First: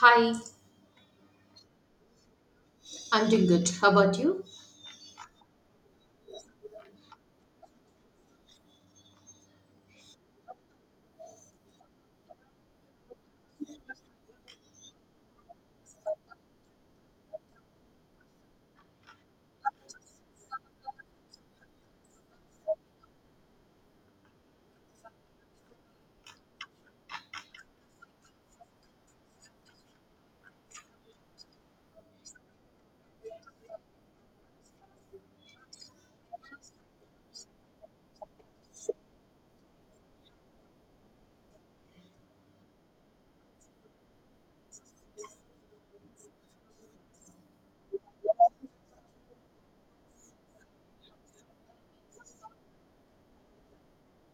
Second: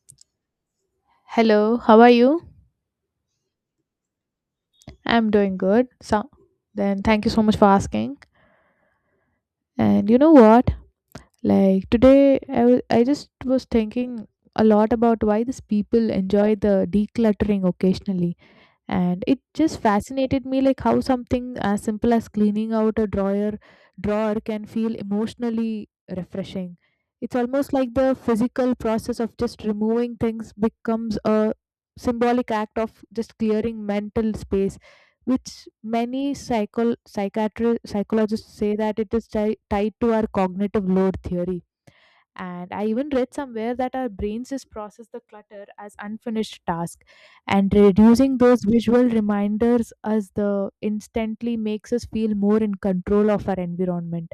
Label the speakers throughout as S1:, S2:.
S1: Hi,
S2: Hello, how are you?
S1: I'm doing good. How about you?
S2: I'm doing good. So then thank you so much for asking. And you know what? Like today I just was thinking a lot about why these people enjoy the decluttering occasionally. And it just fascinated me like how something as simple as cleaning out a drawer can feel emotionally refreshing. It's almost like the physical process of just removing things becomes a symbolic act of just clearing mental space, which many psychologists say that it is tied to our cognitive load theory. And I even read somewhere that our brains just process the clutter as unfinished task, and reducing those visual reminders as the instantly makes us feel more in control of our environment.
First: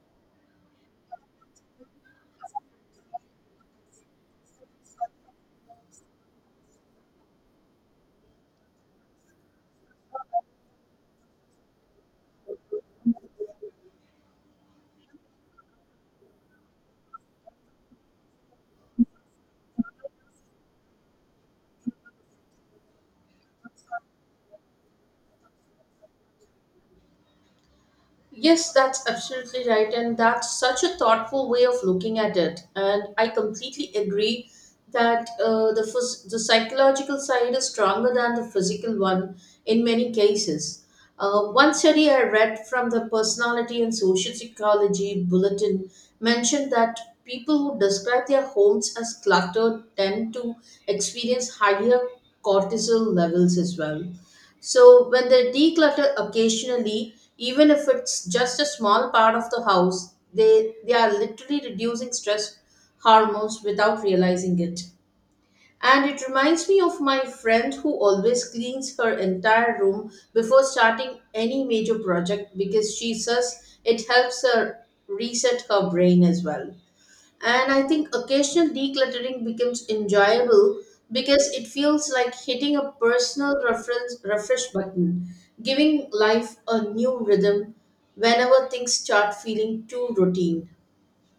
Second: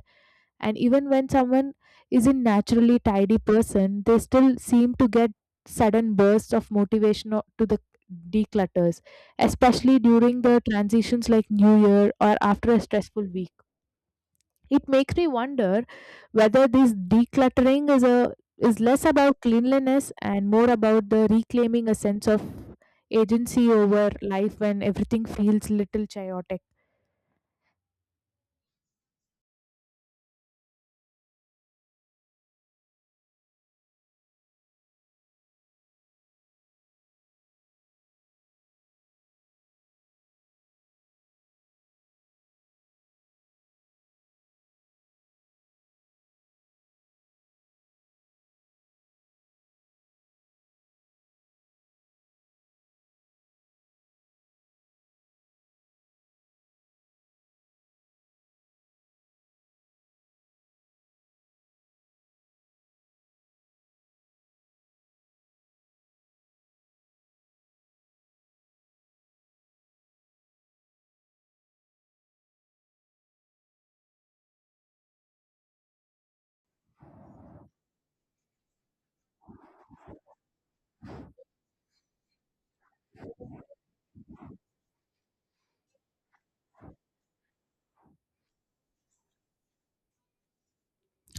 S2: And even when someone is a naturally tidy person, they still seem to get sudden bursts of motivation to the declutters, especially during the transitions like new year or after a stressful week. It makes me wonder whether this decluttering is less about cleanliness and more about the reclaiming a sense of agency over life when everything feels little chaotic.
S1: Yes, that's absolutely right. And that's such a thoughtful way of looking at it. And I completely agree that the psychological side is stronger than the physical one in many cases. One study I read from the Personality and Social Psychology Bulletin mentioned that people who describe their homes as cluttered tend to experience higher cortisol levels as well. So, when they declutter occasionally, even if it's just a small part of the house, they are literally reducing stress hormones without realizing it. And it reminds me of my friend who always cleans her entire room before starting any major project because she says it helps her reset her brain as well. And I think occasional decluttering becomes enjoyable because it feels like hitting a personal reference refresh button, giving life a new rhythm whenever things start feeling too routine.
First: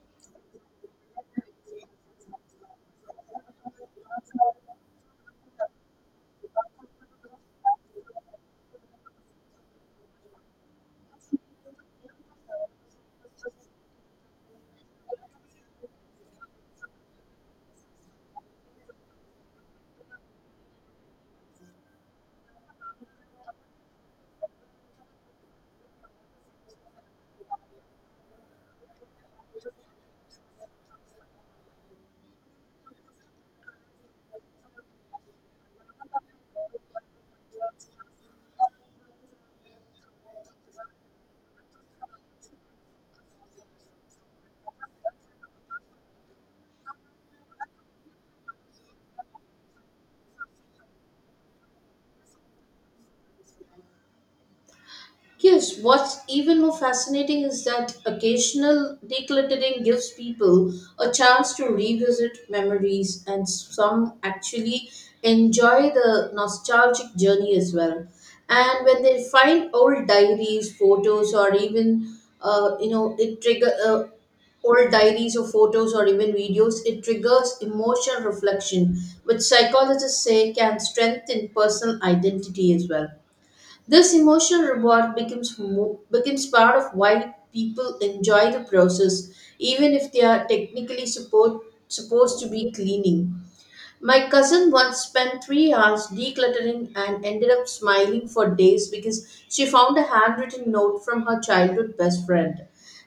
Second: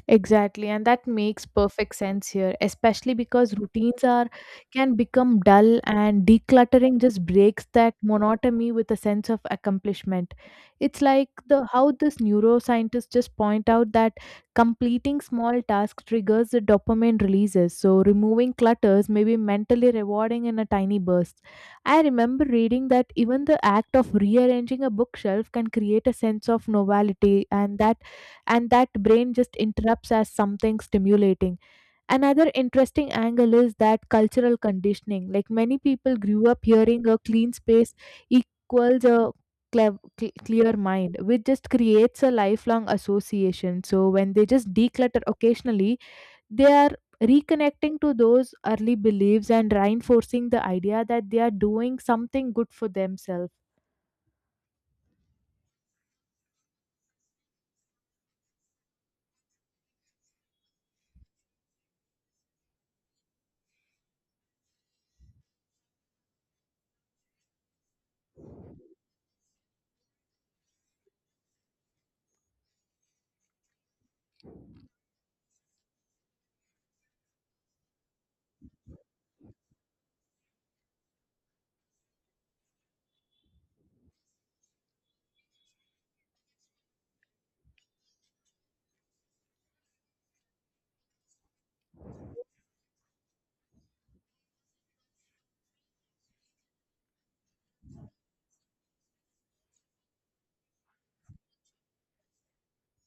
S2: Exactly, and that makes perfect sense here, especially because routines are can become dull and decluttering just breaks that monotony with a sense of accomplishment. It's like the how this neuroscientists just point out that completing small tasks triggers the dopamine releases. So removing clutters may be mentally rewarding in a tiny burst. I remember reading that even the act of rearranging a bookshelf can create a sense of novelty, and that brain just interrupts as something stimulating. Another interesting angle is that cultural conditioning, like many people grew up hearing a clean space equals a clear mind, which just creates a lifelong association. So when they just declutter occasionally, they are reconnecting to those early beliefs and reinforcing the idea that they are doing something good for themselves.
S1: Yes, what's even more fascinating is that occasional decluttering gives people a chance to revisit memories, and some actually enjoy the nostalgic journey as well. And when they find old diaries, photos, or even it trigger old diaries or photos or even videos, it triggers emotional reflection, which psychologists say can strengthen personal identity as well. This emotional reward becomes part of why people enjoy the process, even if they are technically supposed to be cleaning. My cousin once spent 3 hours decluttering and ended up smiling for days because she found a handwritten note from her childhood best friend.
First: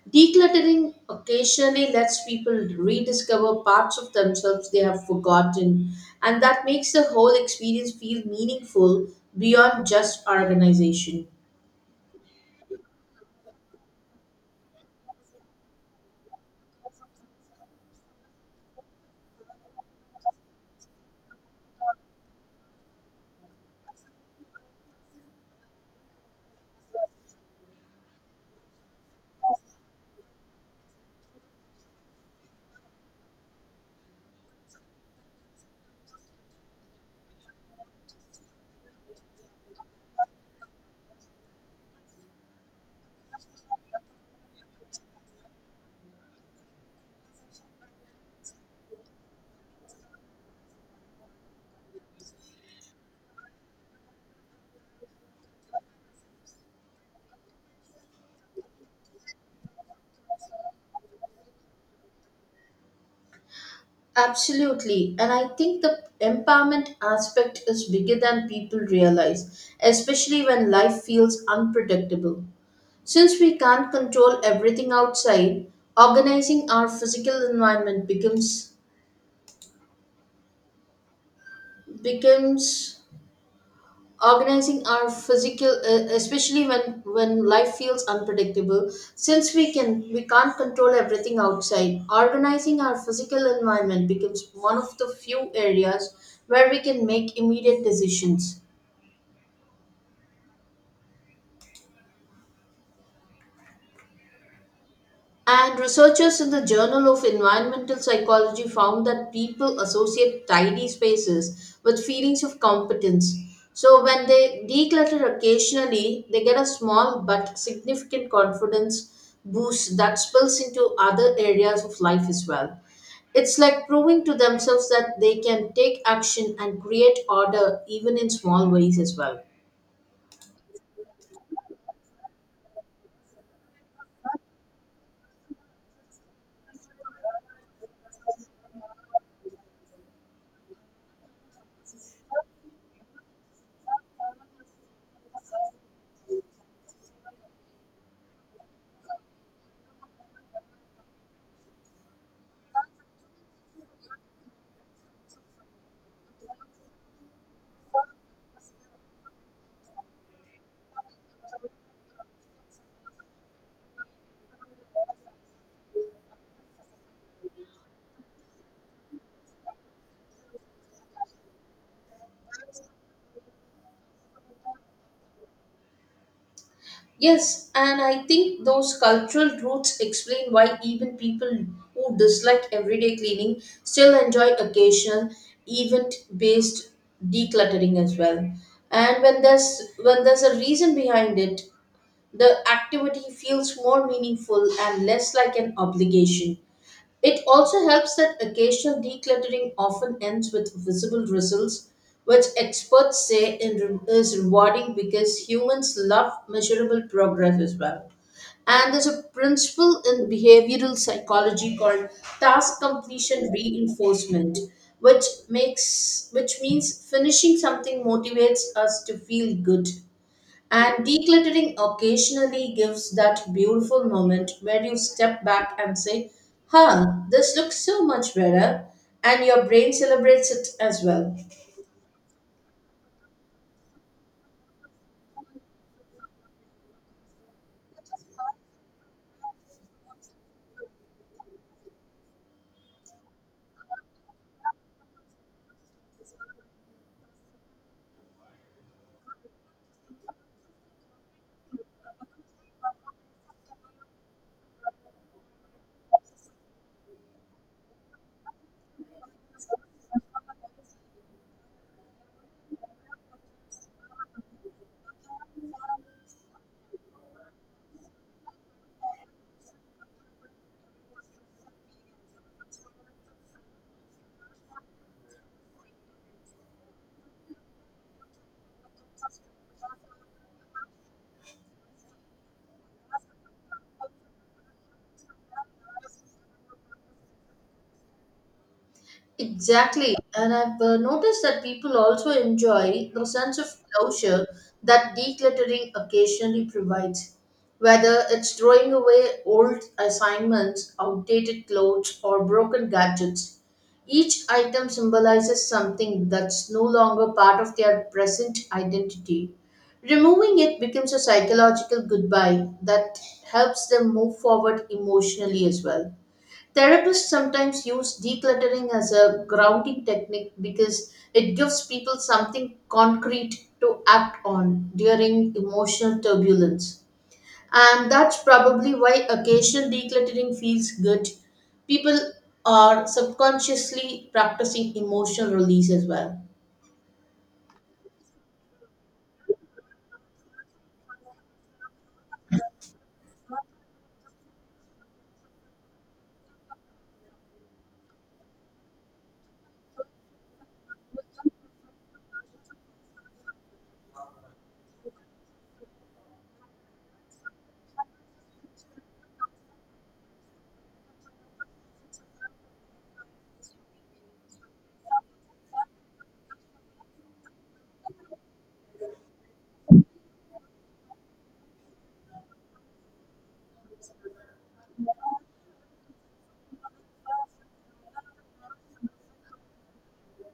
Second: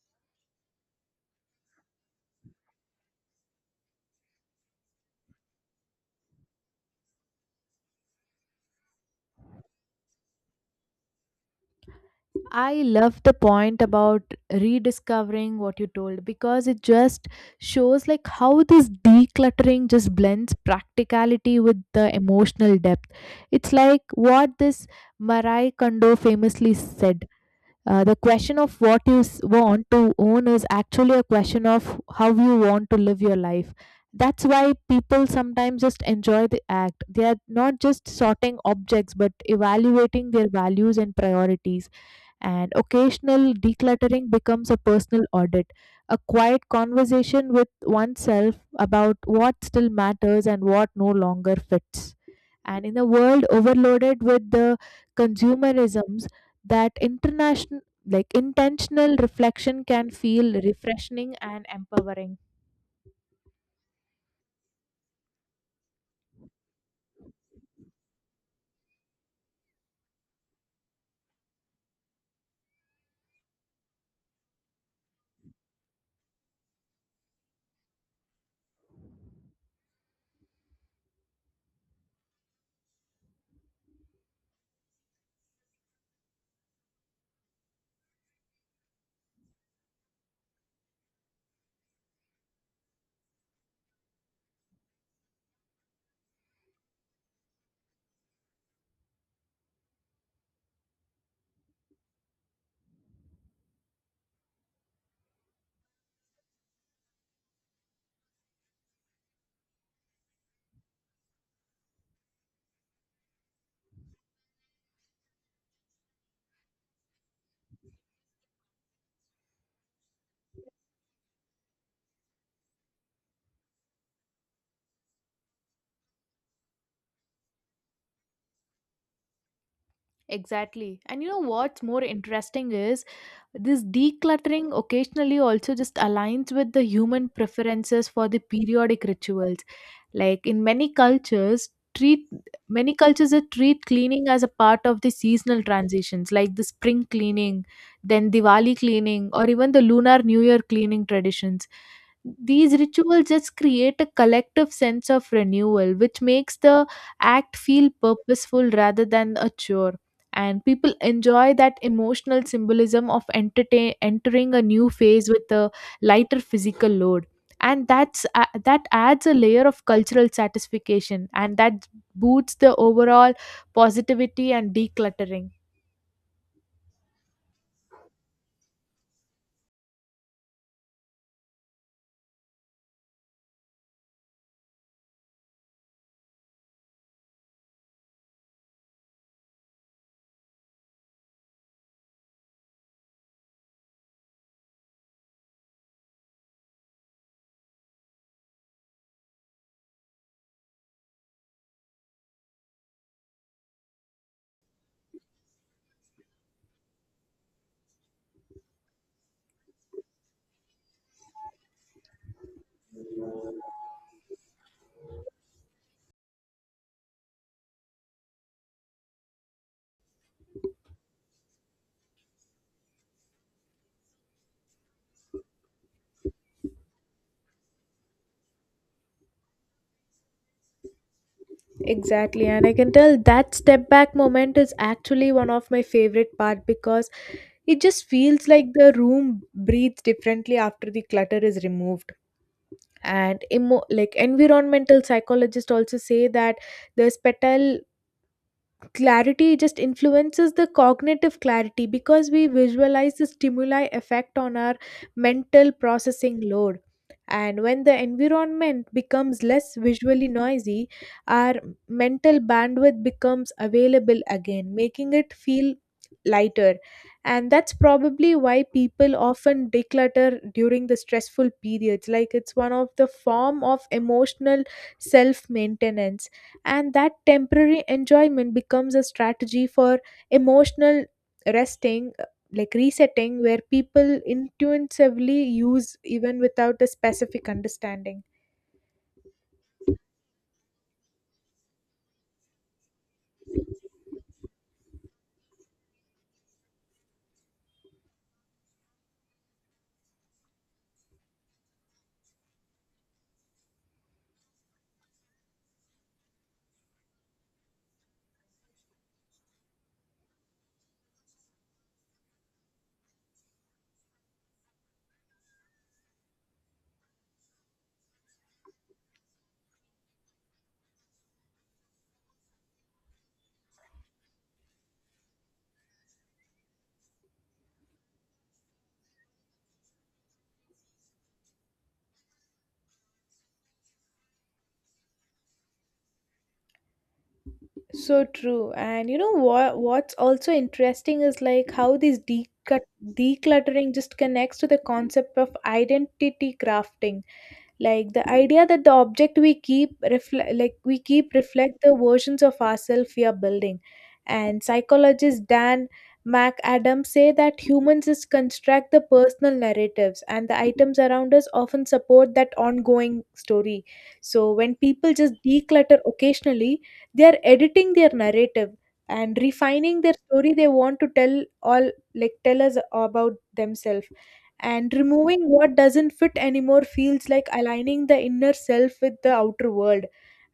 S1: Decluttering occasionally lets people rediscover parts of themselves they have forgotten, and that makes the whole experience feel meaningful beyond just organization.
S2: I love the point about rediscovering what you told, because it just shows like how this decluttering just blends practicality with the emotional depth. It's like what this Marai Kondo famously said. The question of what want to own is actually a question of how you want to live your life. That's why people sometimes just enjoy the act. They are not just sorting objects but evaluating their values and priorities, and occasional decluttering becomes a personal audit, a quiet conversation with oneself about what still matters and what no longer fits. And in a world overloaded with the consumerisms, that international like intentional reflection can feel refreshing and empowering.
S1: Absolutely. And I think the empowerment aspect is bigger than people realize, especially when life feels unpredictable. Since we can't control everything outside, organizing our physical environment becomes organizing our physical especially when life feels unpredictable, since we can't control everything outside, organizing our physical environment becomes one of the few areas where we can make immediate decisions. And researchers in the Journal of Environmental Psychology found that people associate tidy spaces with feelings of competence. So when they declutter occasionally, they get a small but significant confidence boost that spills into other areas of life as well. It's like proving to themselves that they can take action and create order even in small ways as well.
S2: Exactly. And you know what's more interesting is this decluttering occasionally also just aligns with the human preferences for the periodic rituals, like in many cultures treat many cultures that treat cleaning as a part of the seasonal transitions, like the spring cleaning, then Diwali cleaning, or even the Lunar New Year cleaning traditions. These rituals just create a collective sense of renewal, which makes the act feel purposeful rather than a chore. And people enjoy that emotional symbolism of entertain entering a new phase with a lighter physical load. And that's that adds a layer of cultural satisfaction, and that boosts the overall positivity and decluttering.
S1: Yes, and I think those cultural roots explain why even people who dislike everyday cleaning still enjoy occasional event-based decluttering as well. And when there's a reason behind it, the activity feels more meaningful and less like an obligation. It also helps that occasional decluttering often ends with visible results, which experts say in is rewarding because humans love measurable progress as well. And there's a principle in behavioral psychology called task completion reinforcement, which means finishing something motivates us to feel good. And decluttering occasionally gives that beautiful moment where you step back and say, "Huh, this looks so much better." And your brain celebrates it as well.
S2: Exactly, and I can tell that step back moment is actually one of my favorite part, because it just feels like the room breathes differently after the clutter is removed. And like environmental psychologists also say that the spatial clarity just influences the cognitive clarity, because we visualize the stimuli effect on our mental processing load. And when the environment becomes less visually noisy, our mental bandwidth becomes available again, making it feel lighter. And that's probably why people often declutter during the stressful periods, like it's one of the form of emotional self maintenance. And that temporary enjoyment becomes a strategy for emotional resting like resetting, where people intuitively use even without a specific understanding.
S1: Exactly, and I've noticed that people also enjoy the sense of closure that decluttering occasionally provides. Whether it's throwing away old assignments, outdated clothes, or broken gadgets, each item symbolizes something that's no longer part of their present identity. Removing it becomes a psychological goodbye that helps them move forward emotionally as well. Therapists sometimes use decluttering as a grounding technique because it gives people something concrete to act on during emotional turbulence. And that's probably why occasional decluttering feels good. People are subconsciously practicing emotional release as well.
S2: So true, and you know what, what's also interesting is like how this decluttering just connects to the concept of identity crafting, like the idea that the object we keep reflect the versions of ourselves we are building. And psychologist Dan McAdams say that humans just construct the personal narratives, and the items around us often support that ongoing story. So when people just declutter occasionally, they are editing their narrative and refining their story they want to tell all, like tell us about themselves. And removing what doesn't fit anymore feels like aligning the inner self with the outer world,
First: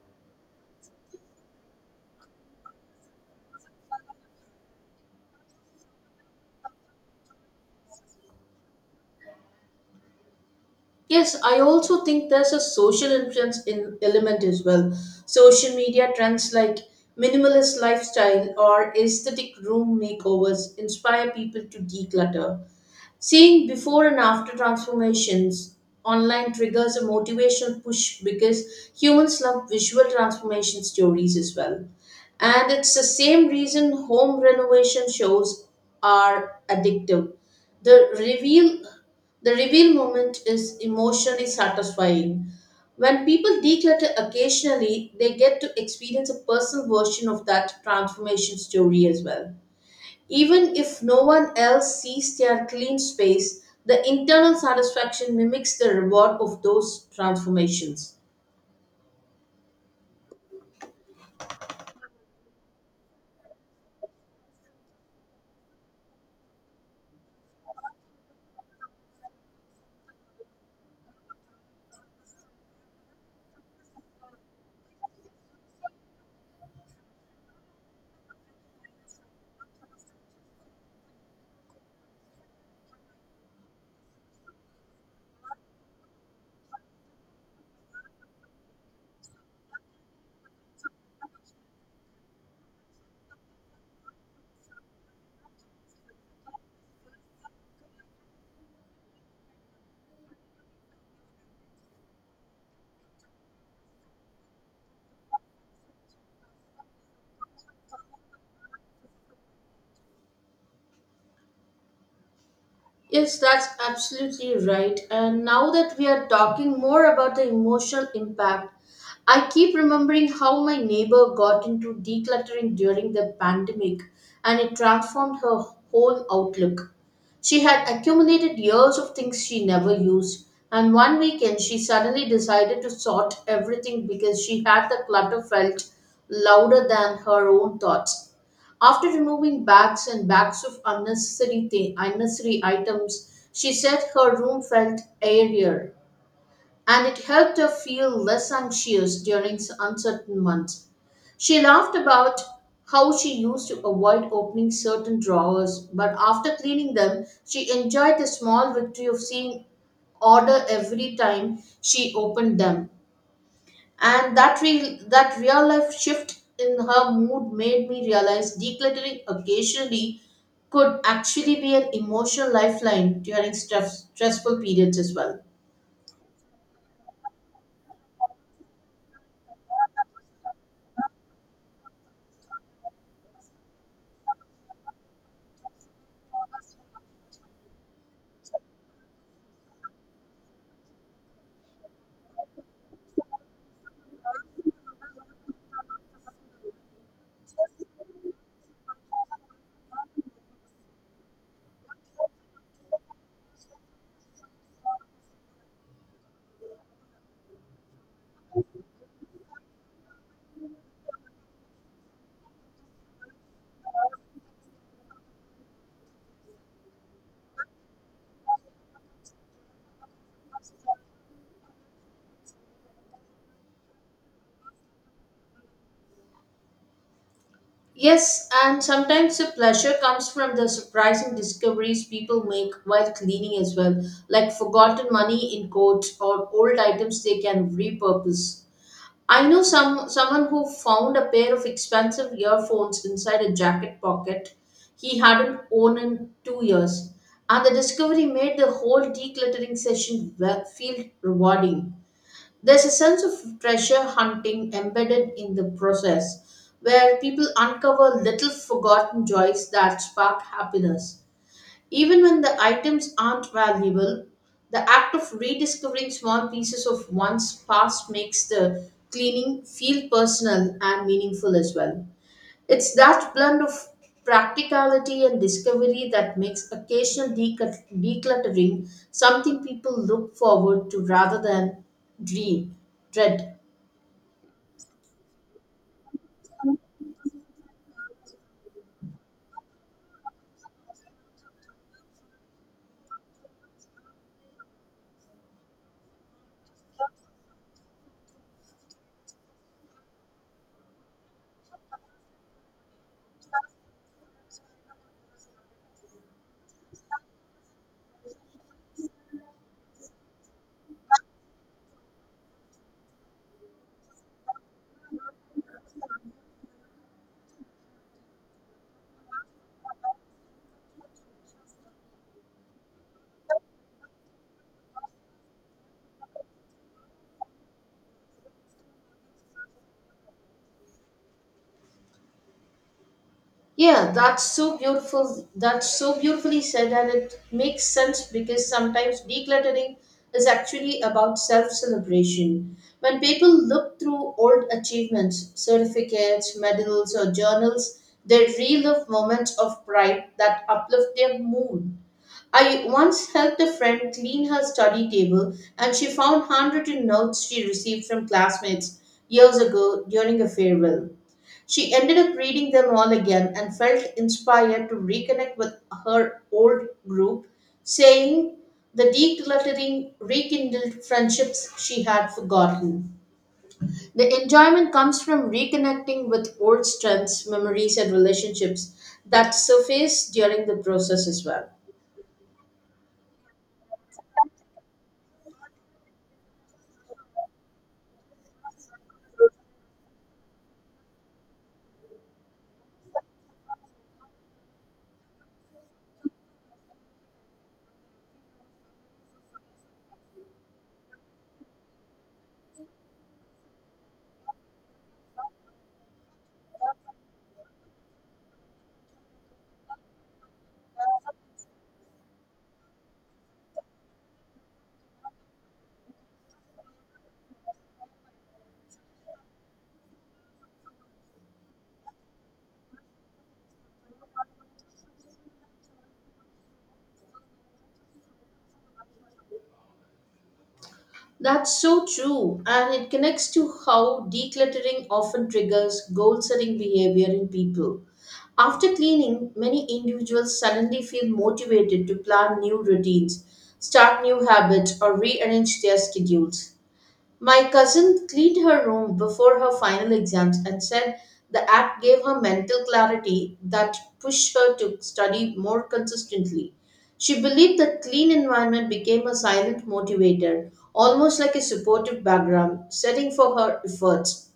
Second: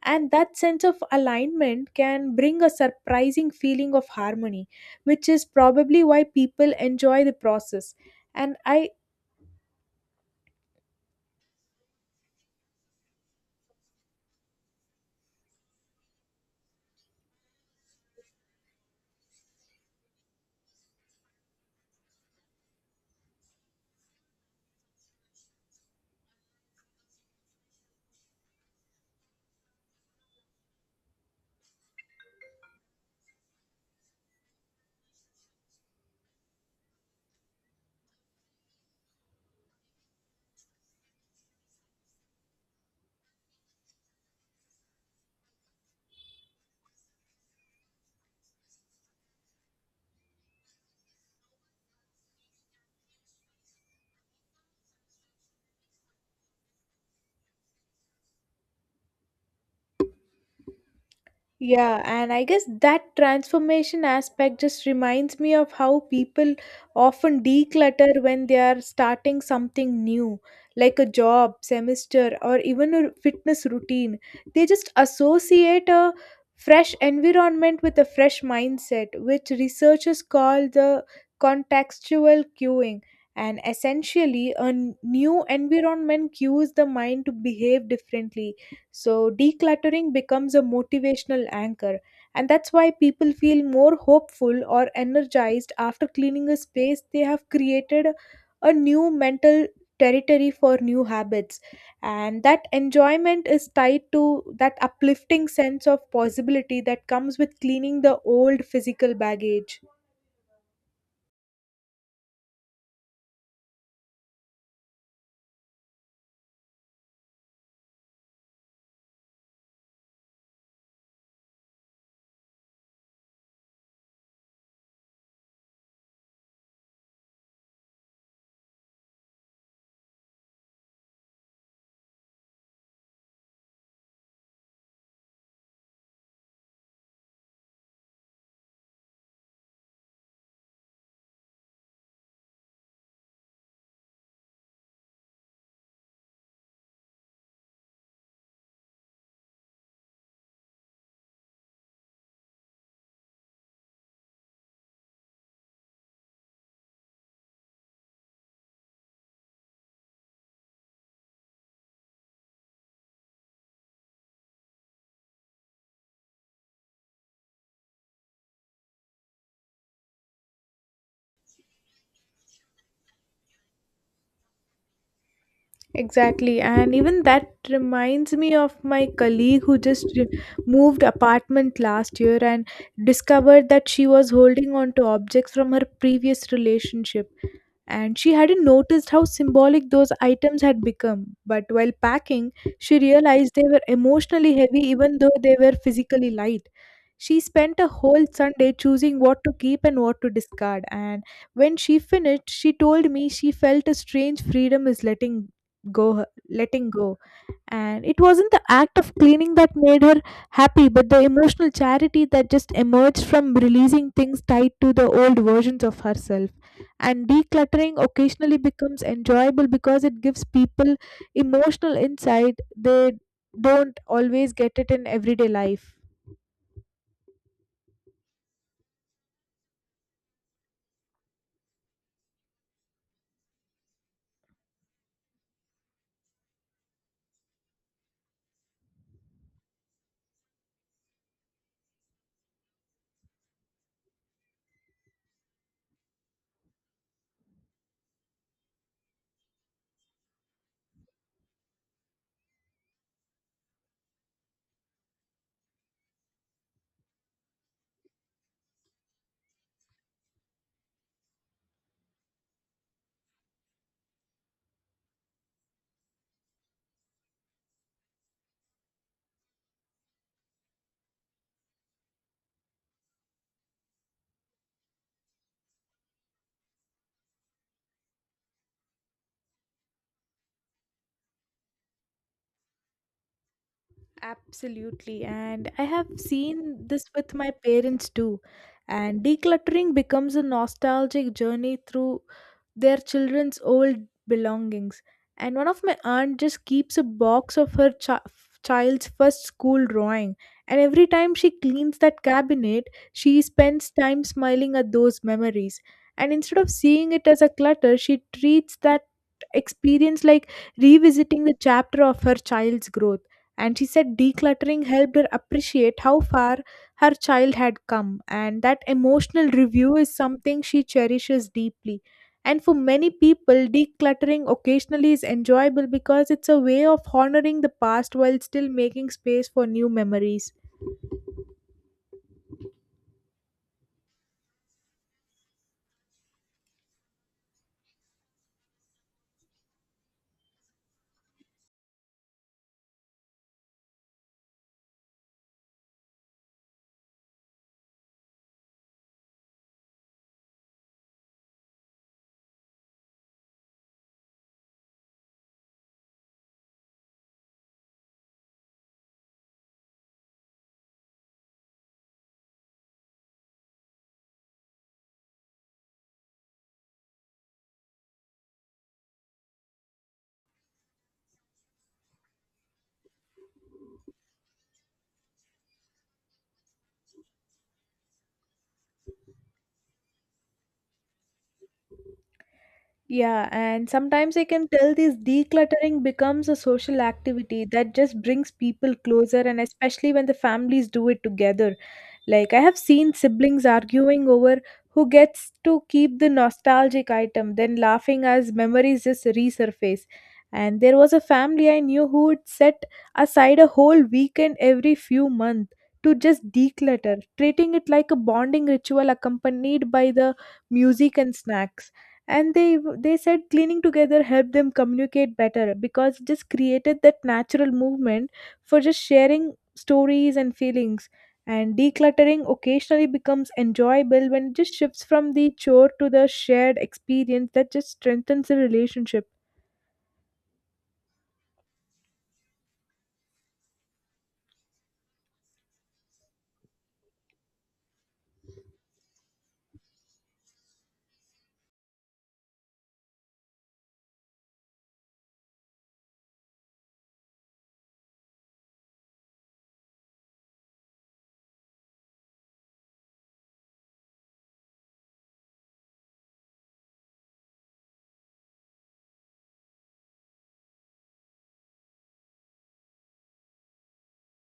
S2: and that sense of alignment can bring a surprising feeling of harmony, which is probably why people enjoy the process. And I.
S1: Yes, I also think there's a social influence in element as well. Social media trends like minimalist lifestyle or aesthetic room makeovers inspire people to declutter. Seeing before and after transformations online triggers a motivational push because humans love visual transformation stories as well. And it's the same reason home renovation shows are addictive. The reveal the reveal moment is emotionally satisfying. When people declutter occasionally, they get to experience a personal version of that transformation story as well. Even if no one else sees their clean space, the internal satisfaction mimics the reward of those transformations.
S2: Yeah, and I guess that transformation aspect just reminds me of how people often declutter when they are starting something new, like a job, semester, or even a fitness routine. They just associate a fresh environment with a fresh mindset, which researchers call the contextual cueing. And essentially, a new environment cues the mind to behave differently. So, decluttering becomes a motivational anchor, and that's why people feel more hopeful or energized after cleaning a space they have created a new mental territory for new habits. And that enjoyment is tied to that uplifting sense of possibility that comes with cleaning the old physical baggage.
S1: Yes, that's absolutely right. And now that we are talking more about the emotional impact, I keep remembering how my neighbor got into decluttering during the pandemic, and it transformed her whole outlook. She had accumulated years of things she never used, and one weekend she suddenly decided to sort everything because she had the clutter felt louder than her own thoughts. After removing bags and bags of unnecessary items, she said her room felt airier, and it helped her feel less anxious during uncertain months. She laughed about how she used to avoid opening certain drawers, but after cleaning them, she enjoyed the small victory of seeing order every time she opened them. And that real life shift in her mood made me realize decluttering occasionally could actually be an emotional lifeline during stressful periods as well.
S2: Exactly, and even that reminds me of my colleague who just moved apartment last year and discovered that she was holding on to objects from her previous relationship, and she hadn't noticed how symbolic those items had become. But while packing, she realized they were emotionally heavy even though they were physically light. She spent a whole Sunday choosing what to keep and what to discard, and when she finished, she told me she felt a strange freedom is letting go. And it wasn't the act of cleaning that made her happy, but the emotional charity that just emerged from releasing things tied to the old versions of herself. And decluttering occasionally becomes enjoyable because it gives people emotional insight they don't always get it in everyday life.
S1: Yes, and sometimes the pleasure comes from the surprising discoveries people make while cleaning as well, like forgotten money in coats or old items they can repurpose. I know someone who found a pair of expensive earphones inside a jacket pocket he hadn't worn in 2 years, and the discovery made the whole decluttering session feel rewarding. There's a sense of treasure hunting embedded in the process, where people uncover little forgotten joys that spark happiness. Even when the items aren't valuable, the act of rediscovering small pieces of one's past makes the cleaning feel personal and meaningful as well. It's that blend of practicality and discovery that makes occasional decluttering something people look forward to rather than dread. dread.
S2: Absolutely. And I have seen this with my parents too. And decluttering becomes a nostalgic journey through their children's old belongings. And one of my aunt just keeps a box of her child's first school drawing. And every time she cleans that cabinet, she spends time smiling at those memories. And instead of seeing it as a clutter, she treats that experience like revisiting the chapter of her child's growth. And she said decluttering helped her appreciate how far her child had come, and that emotional review is something she cherishes deeply. And for many people, decluttering occasionally is enjoyable because it's a way of honoring the past while still making space for new memories.
S1: Yeah, that's so beautiful. That's so beautifully said, and it makes sense because sometimes decluttering is actually about self celebration. When people look through old achievements, certificates, medals, or journals, they relive moments of pride that uplift their mood. I once helped a friend clean her study table, and she found handwritten notes she received from classmates years ago during a farewell. She ended up reading them all again and felt inspired to reconnect with her old group, saying the decluttering rekindled friendships she had forgotten. The enjoyment comes from reconnecting with old strengths, memories, and relationships that surface during the process as well.
S2: Yeah, and sometimes I can tell this decluttering becomes a social activity that just brings people closer, and especially when the families do it together. Like, I have seen siblings arguing over who gets to keep the nostalgic item, then laughing as memories just resurface. And there was a family I knew who would set aside a whole weekend every few months to just declutter, treating it like a bonding ritual accompanied by the music and snacks. And they said cleaning together helped them communicate better, because it just created that natural movement for just sharing stories and feelings. And decluttering occasionally becomes enjoyable when it just shifts from the chore to the shared experience that just strengthens the relationship.
S1: That's so true, and it connects to how decluttering often triggers goal setting behavior in people. After cleaning, many individuals suddenly feel motivated to plan new routines, start new habits, or rearrange their schedules. My cousin cleaned her room before her final exams and said the act gave her mental clarity that pushed her to study more consistently. She believed that clean environment became a silent motivator, almost like a supportive background setting for her efforts.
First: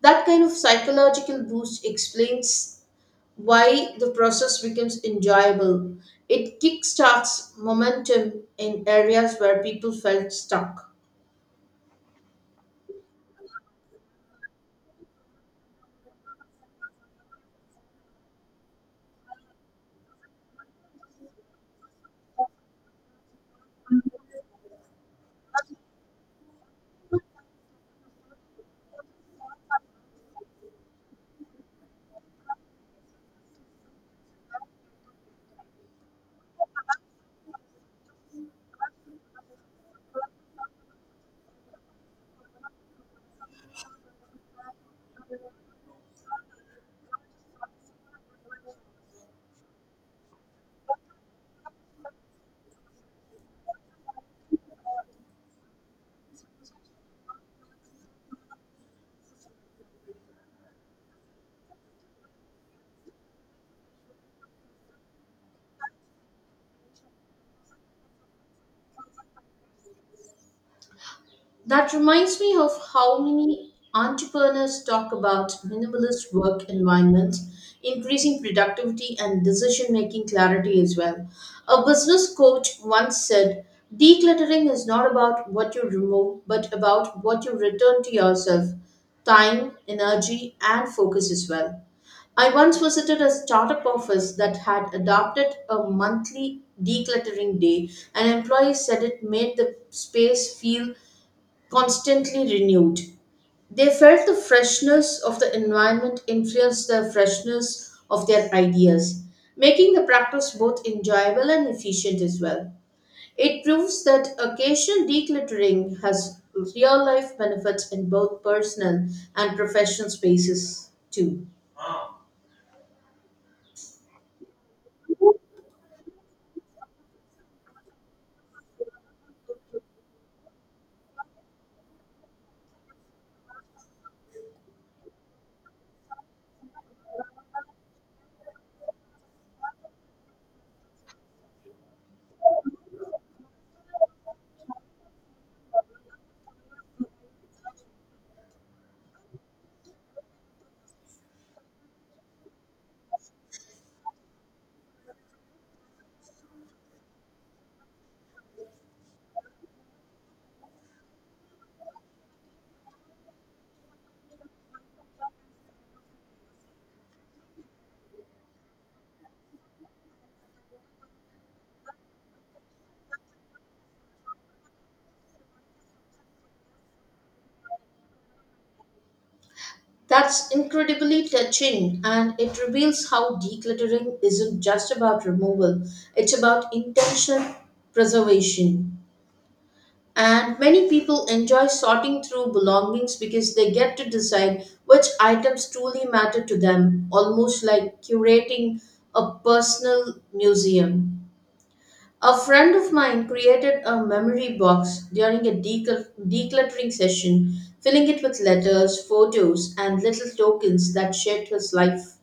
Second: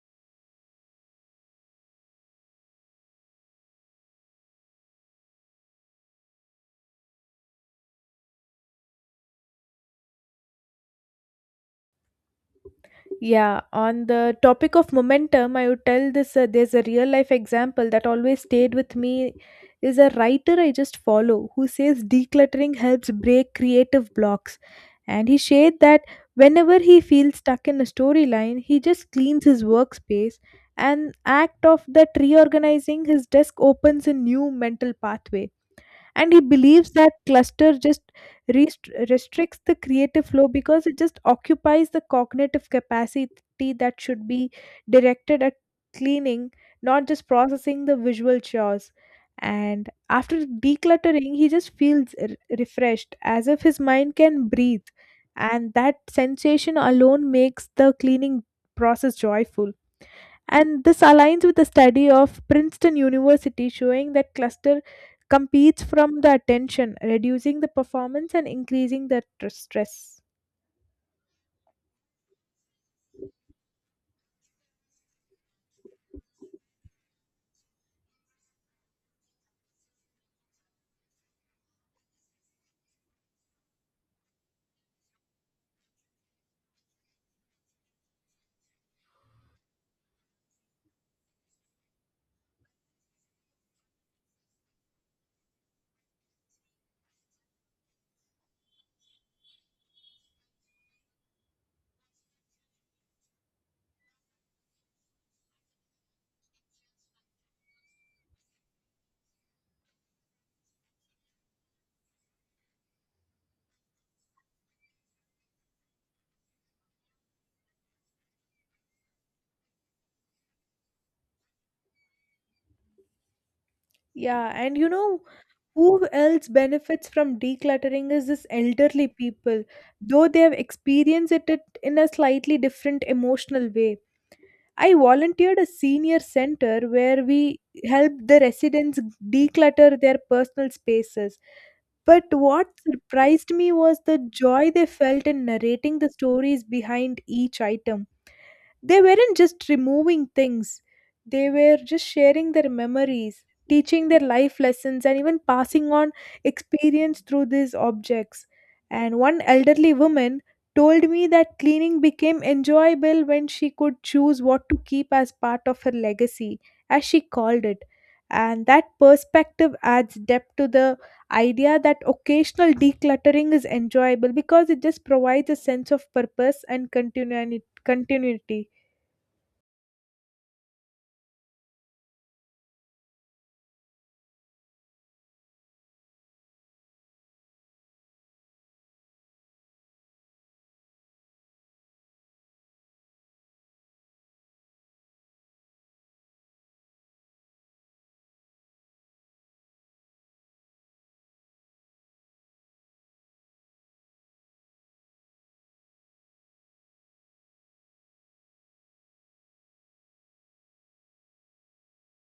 S1: That kind of psychological boost explains why the process becomes enjoyable. It kickstarts momentum in areas where people felt stuck.
S2: Yeah, on the topic of momentum, I would tell this there's a real life example that always stayed with me is a writer I just follow who says decluttering helps break creative blocks. And he shared that whenever he feels stuck in a storyline, he just cleans his workspace, and act of that reorganizing his desk opens a new mental pathway. And he believes that cluster just restricts the creative flow, because it just occupies the cognitive capacity that should be directed at cleaning, not just processing the visual chores. And after decluttering, he just feels refreshed, as if his mind can breathe, and that sensation alone makes the cleaning process joyful. And this aligns with a study of Princeton University showing that cluster competes from the attention, reducing the performance and increasing the stress.
S1: That reminds me of how many entrepreneurs talk about minimalist work environments, increasing productivity and decision making clarity as well. A business coach once said, "Decluttering is not about what you remove, but about what you return to yourself: time, energy, and focus as well." I once visited a startup office that had adopted a monthly decluttering day, and employees said it made the space feel constantly renewed. They felt the freshness of the environment influenced the freshness of their ideas, making the practice both enjoyable and efficient as well. It proves that occasional decluttering has real life benefits in both personal and professional spaces, too.
S2: Yeah, and you know who else benefits from decluttering is this elderly people, though they have experienced it in a slightly different emotional way. I volunteered a senior center where we helped the residents declutter their personal spaces. But what surprised me was the joy they felt in narrating the stories behind each item. They weren't just removing things, they were just sharing their memories, teaching their life lessons, and even passing on experience through these objects. And one elderly woman told me that cleaning became enjoyable when she could choose what to keep as part of her legacy, as she called it. And that perspective adds depth to the idea that occasional decluttering is enjoyable because it just provides a sense of purpose and continuity.
S1: That's incredibly touching, and it reveals how decluttering isn't just about removal, it's about intentional preservation. And many people enjoy sorting through belongings because they get to decide which items truly matter to them, almost like curating a personal museum. A friend of mine created a memory box during a decluttering session, filling it with letters, photos, and little tokens that shaped his life.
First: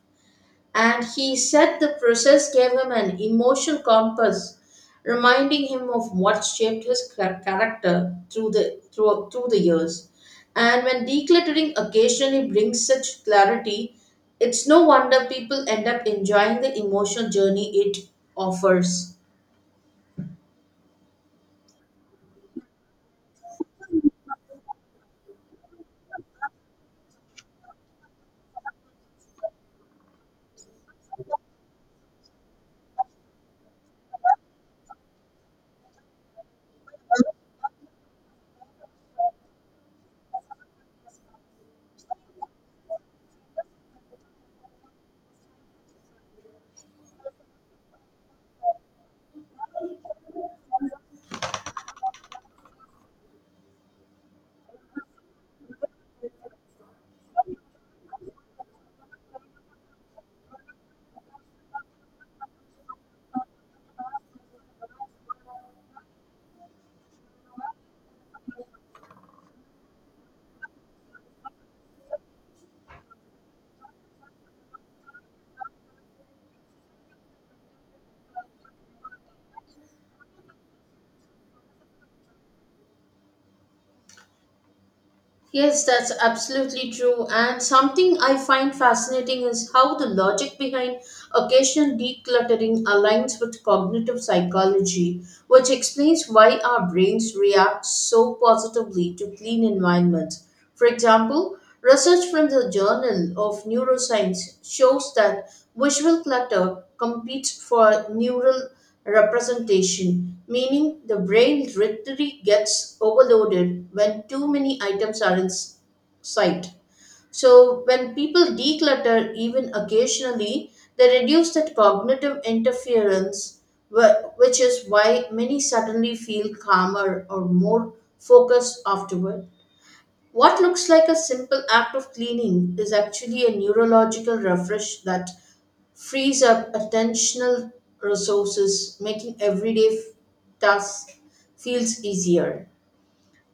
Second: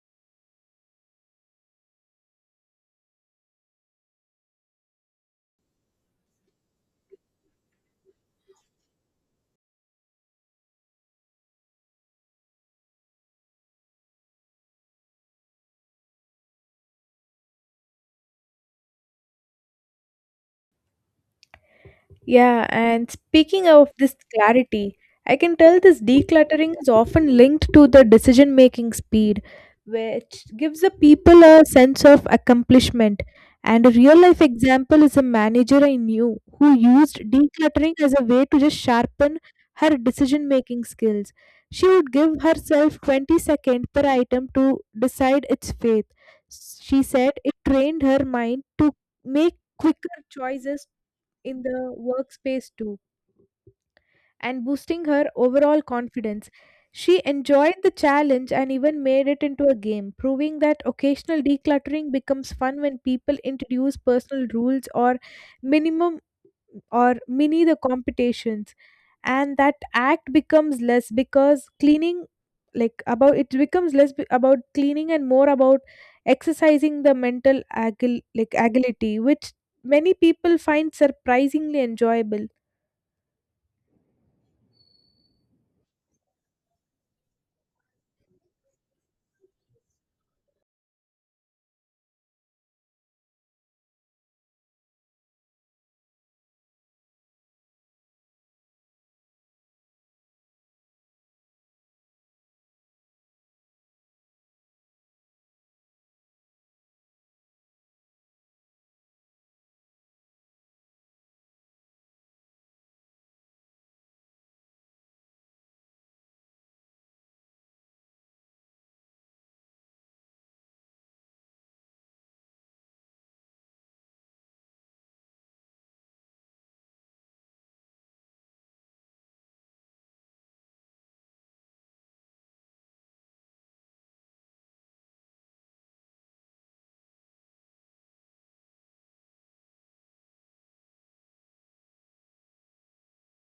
S1: And he said the process gave him an emotional compass, reminding him of what shaped his character through the years. And when decluttering occasionally brings such clarity, it's no wonder people end up enjoying the emotional journey it offers.
S2: Yeah, and speaking of this clarity, I can tell this decluttering is often linked to the decision making speed, which gives the people a sense of accomplishment. And a real life example is a manager I knew who used decluttering as a way to just sharpen her decision making skills. She would give herself 20 seconds per item to decide its fate. She said it trained her mind to make quicker choices in the workspace too and boosting her overall confidence. She enjoyed the challenge and even made it into a game, proving that occasional decluttering becomes fun when people introduce personal rules or minimum or mini the competitions, and that act becomes less because cleaning like about it becomes less about cleaning and more about exercising the mental agility, which many people find surprisingly enjoyable.
S1: Yes, that's absolutely true. And something I find fascinating is how the logic behind occasional decluttering aligns with cognitive psychology, which explains why our brains react so positively to clean environments. For example, research from the Journal of Neuroscience shows that visual clutter competes for neural representation, meaning the brain literally gets overloaded when too many items are in sight. So, when people declutter even occasionally, they reduce that cognitive interference, which is why many suddenly feel calmer or more focused afterward. What looks like a simple act of cleaning is actually a neurological refresh that frees up attentional resources, making everyday tasks feels easier.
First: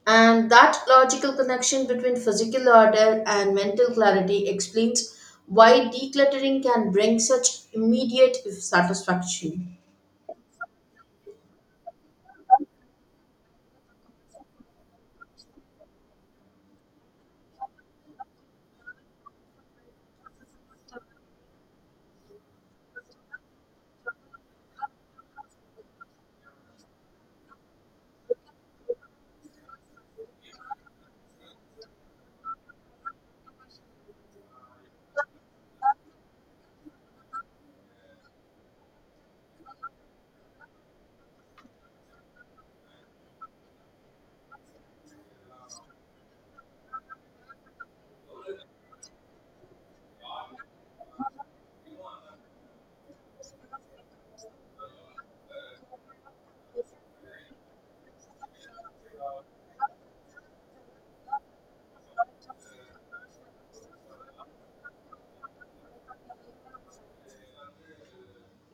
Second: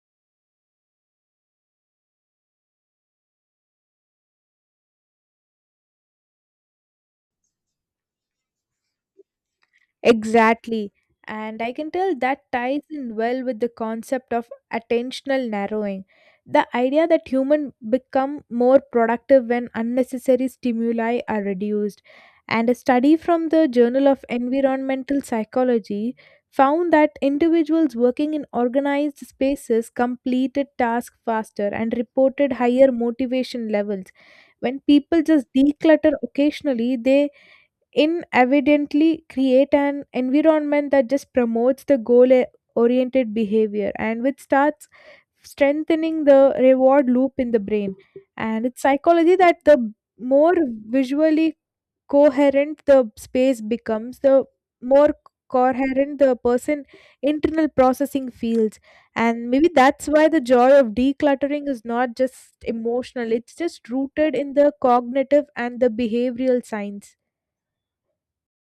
S1: And that logical connection between physical order and mental clarity explains why decluttering can bring such immediate satisfaction.
S2: Exactly. And I can tell that ties in well with the concept of attentional narrowing. The idea that humans become more productive when unnecessary stimuli are reduced. And a study from the Journal of Environmental Psychology found that individuals working in organized spaces completed tasks faster and reported higher motivation levels. When people just declutter occasionally, they inadvertently create an environment that just promotes the goal oriented behavior, and which starts strengthening the reward loop in the brain. And it's psychology that the more visually coherent the space becomes, the more coherent the person internal processing feels. And maybe that's why the joy of decluttering is not just emotional, it's just rooted in the cognitive and the behavioral science.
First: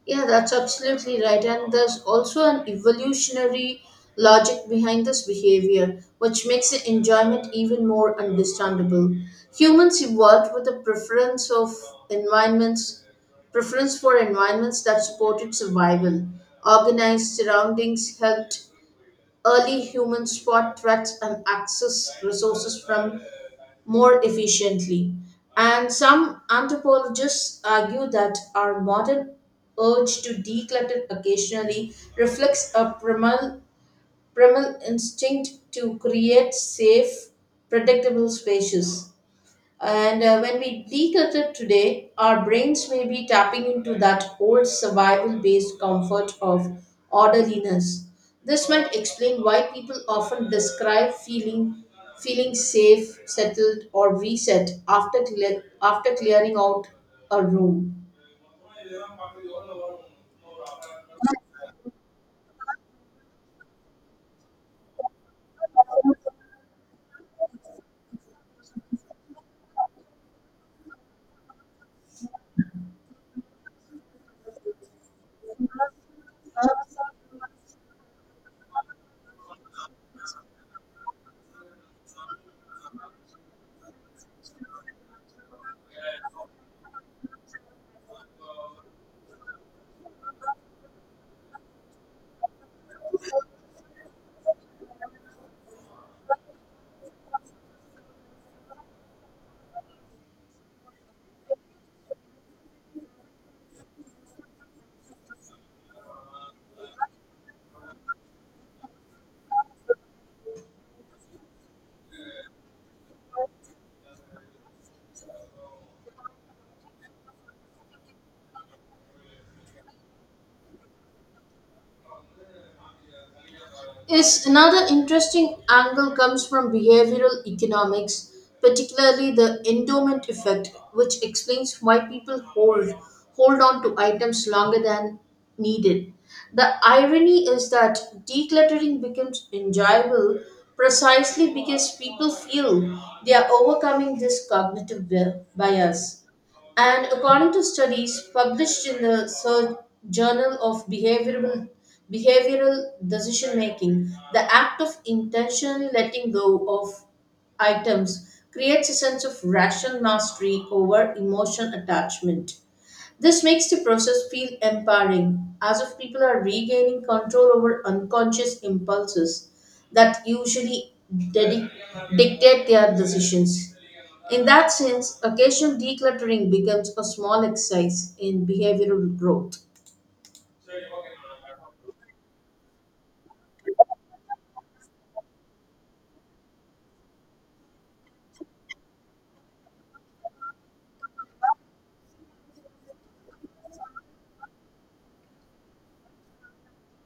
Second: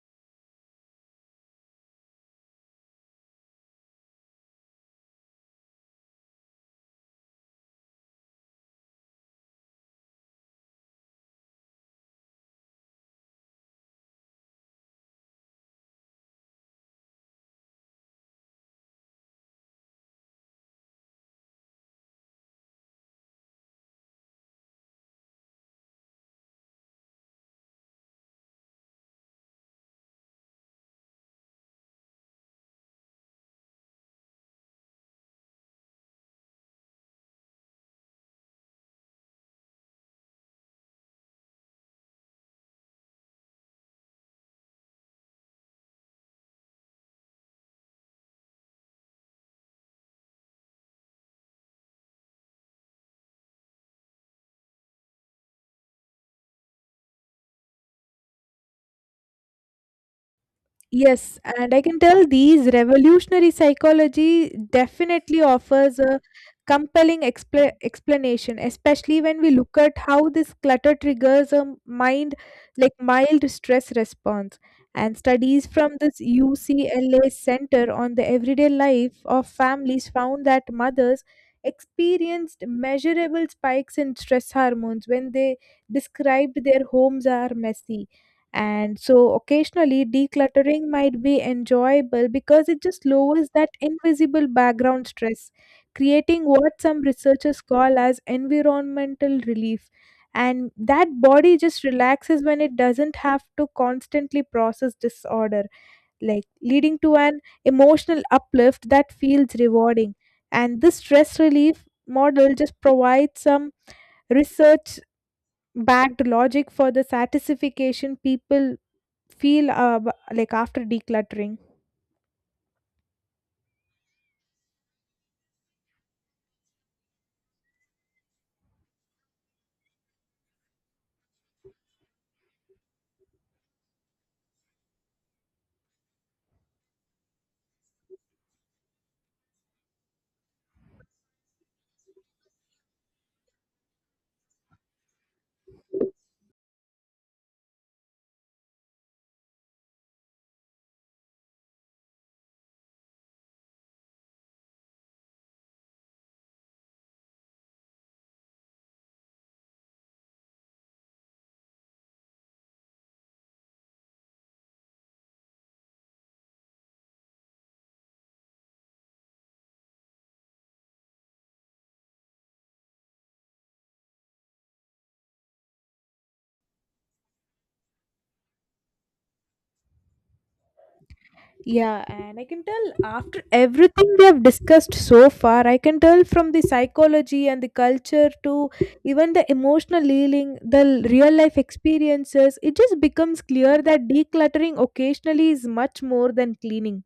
S1: Yeah, that's absolutely right. And there's also an evolutionary logic behind this behavior, which makes the enjoyment even more understandable. Humans evolved with a environments, preference for environments that supported survival. Organized surroundings helped early humans spot threats and access resources from more efficiently. And some anthropologists argue that our modern urge to declutter occasionally reflects a primal instinct to create safe, predictable spaces. And when we declutter today, our brains may be tapping into that old survival based comfort of orderliness. This might explain why people often describe feeling safe, settled, or reset after clearing out a room.
S2: Yes, and I can tell these revolutionary psychology definitely offers a compelling explanation, especially when we look at how this clutter triggers a mind like mild stress response. And studies from this UCLA Center on the Everyday Life of Families found that mothers experienced measurable spikes in stress hormones when they described their homes are messy, and so occasionally decluttering might be enjoyable because it just lowers that invisible background stress, creating what some researchers call as environmental relief. And that body just relaxes when it doesn't have to constantly process disorder, like leading to an emotional uplift that feels rewarding. And this stress relief model just provides some research backed logic for the satisfaction people feel after decluttering.
S1: Yes, another interesting angle comes from behavioral economics, particularly the endowment effect, which explains why people hold on to items longer than needed. The irony is that decluttering becomes enjoyable precisely because people feel they are overcoming this cognitive bias. And according to studies published in the Journal of Behavioral Decision Making, the act of intentionally letting go of items creates a sense of rational mastery over emotional attachment. This makes the process feel empowering, as if people are regaining control over unconscious impulses that usually dedi- dictate their decisions. In that sense, occasional decluttering becomes a small exercise in behavioral growth.
S2: Yeah, and I can tell after everything we have discussed so far, I can tell from the psychology and the culture to even the emotional healing, the real life experiences, it just becomes clear that decluttering occasionally is much more than cleaning.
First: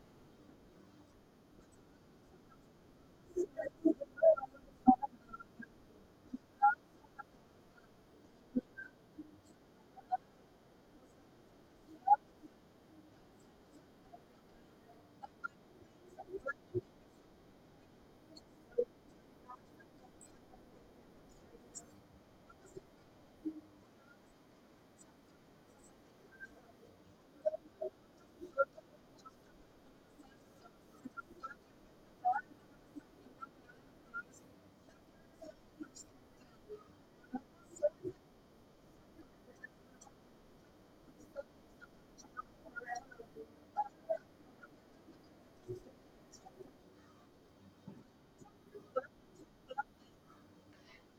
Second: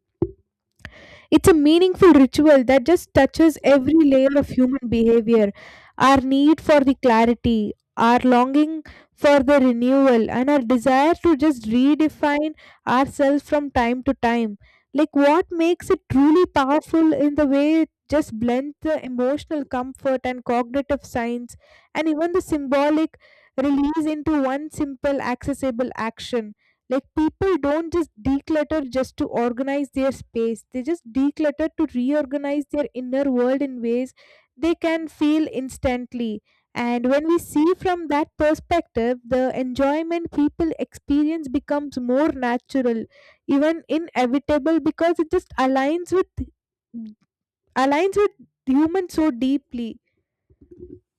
S2: It's a meaningful ritual that just touches every layer of human behavior, our need for the clarity, our longing for the renewal, and our desire to just redefine ourselves from time to time. Like, what makes it truly powerful in the way it just blends the emotional comfort and cognitive science and even the symbolic release into one simple, accessible action. Like people don't just declutter just to organize their space. They just declutter to reorganize their inner world in ways they can feel instantly. And when we see from that perspective, the enjoyment people experience becomes more natural, even inevitable, because it just aligns with humans so deeply.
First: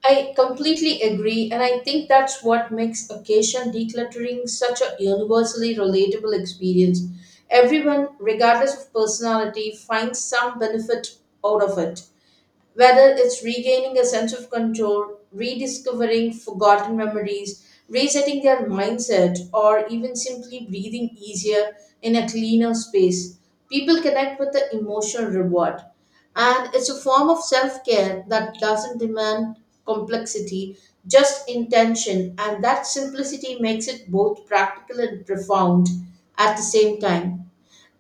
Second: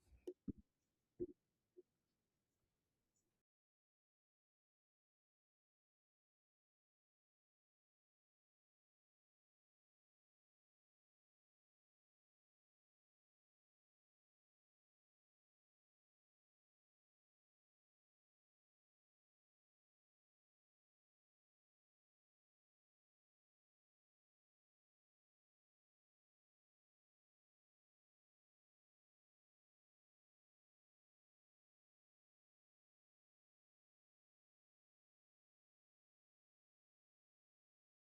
S1: I completely agree, and I think that's what makes occasional decluttering such a universally relatable experience. Everyone, regardless of personality, finds some benefit out of it, whether it's regaining a sense of control, rediscovering forgotten memories, resetting their mindset, or even simply breathing easier in a cleaner space. People connect with the emotional reward. And it's a form of self care that doesn't demand complexity, just intention. And that simplicity makes it both practical and profound at the same time.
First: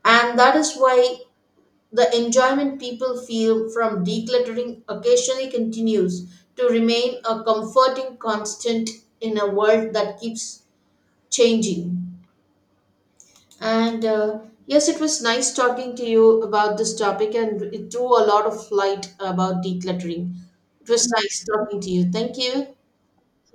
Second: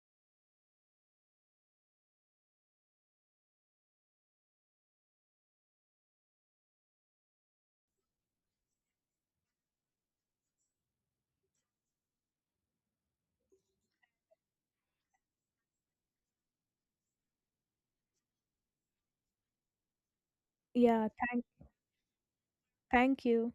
S1: And that is why the enjoyment people feel from decluttering occasionally continues to remain a comforting constant in a world that keeps changing. And yes, it was nice talking to you about this topic, and it threw a lot of light about decluttering. It
S2: yeah,
S1: was
S2: th-
S1: nice talking to you. Thank you.
S2: Thank you.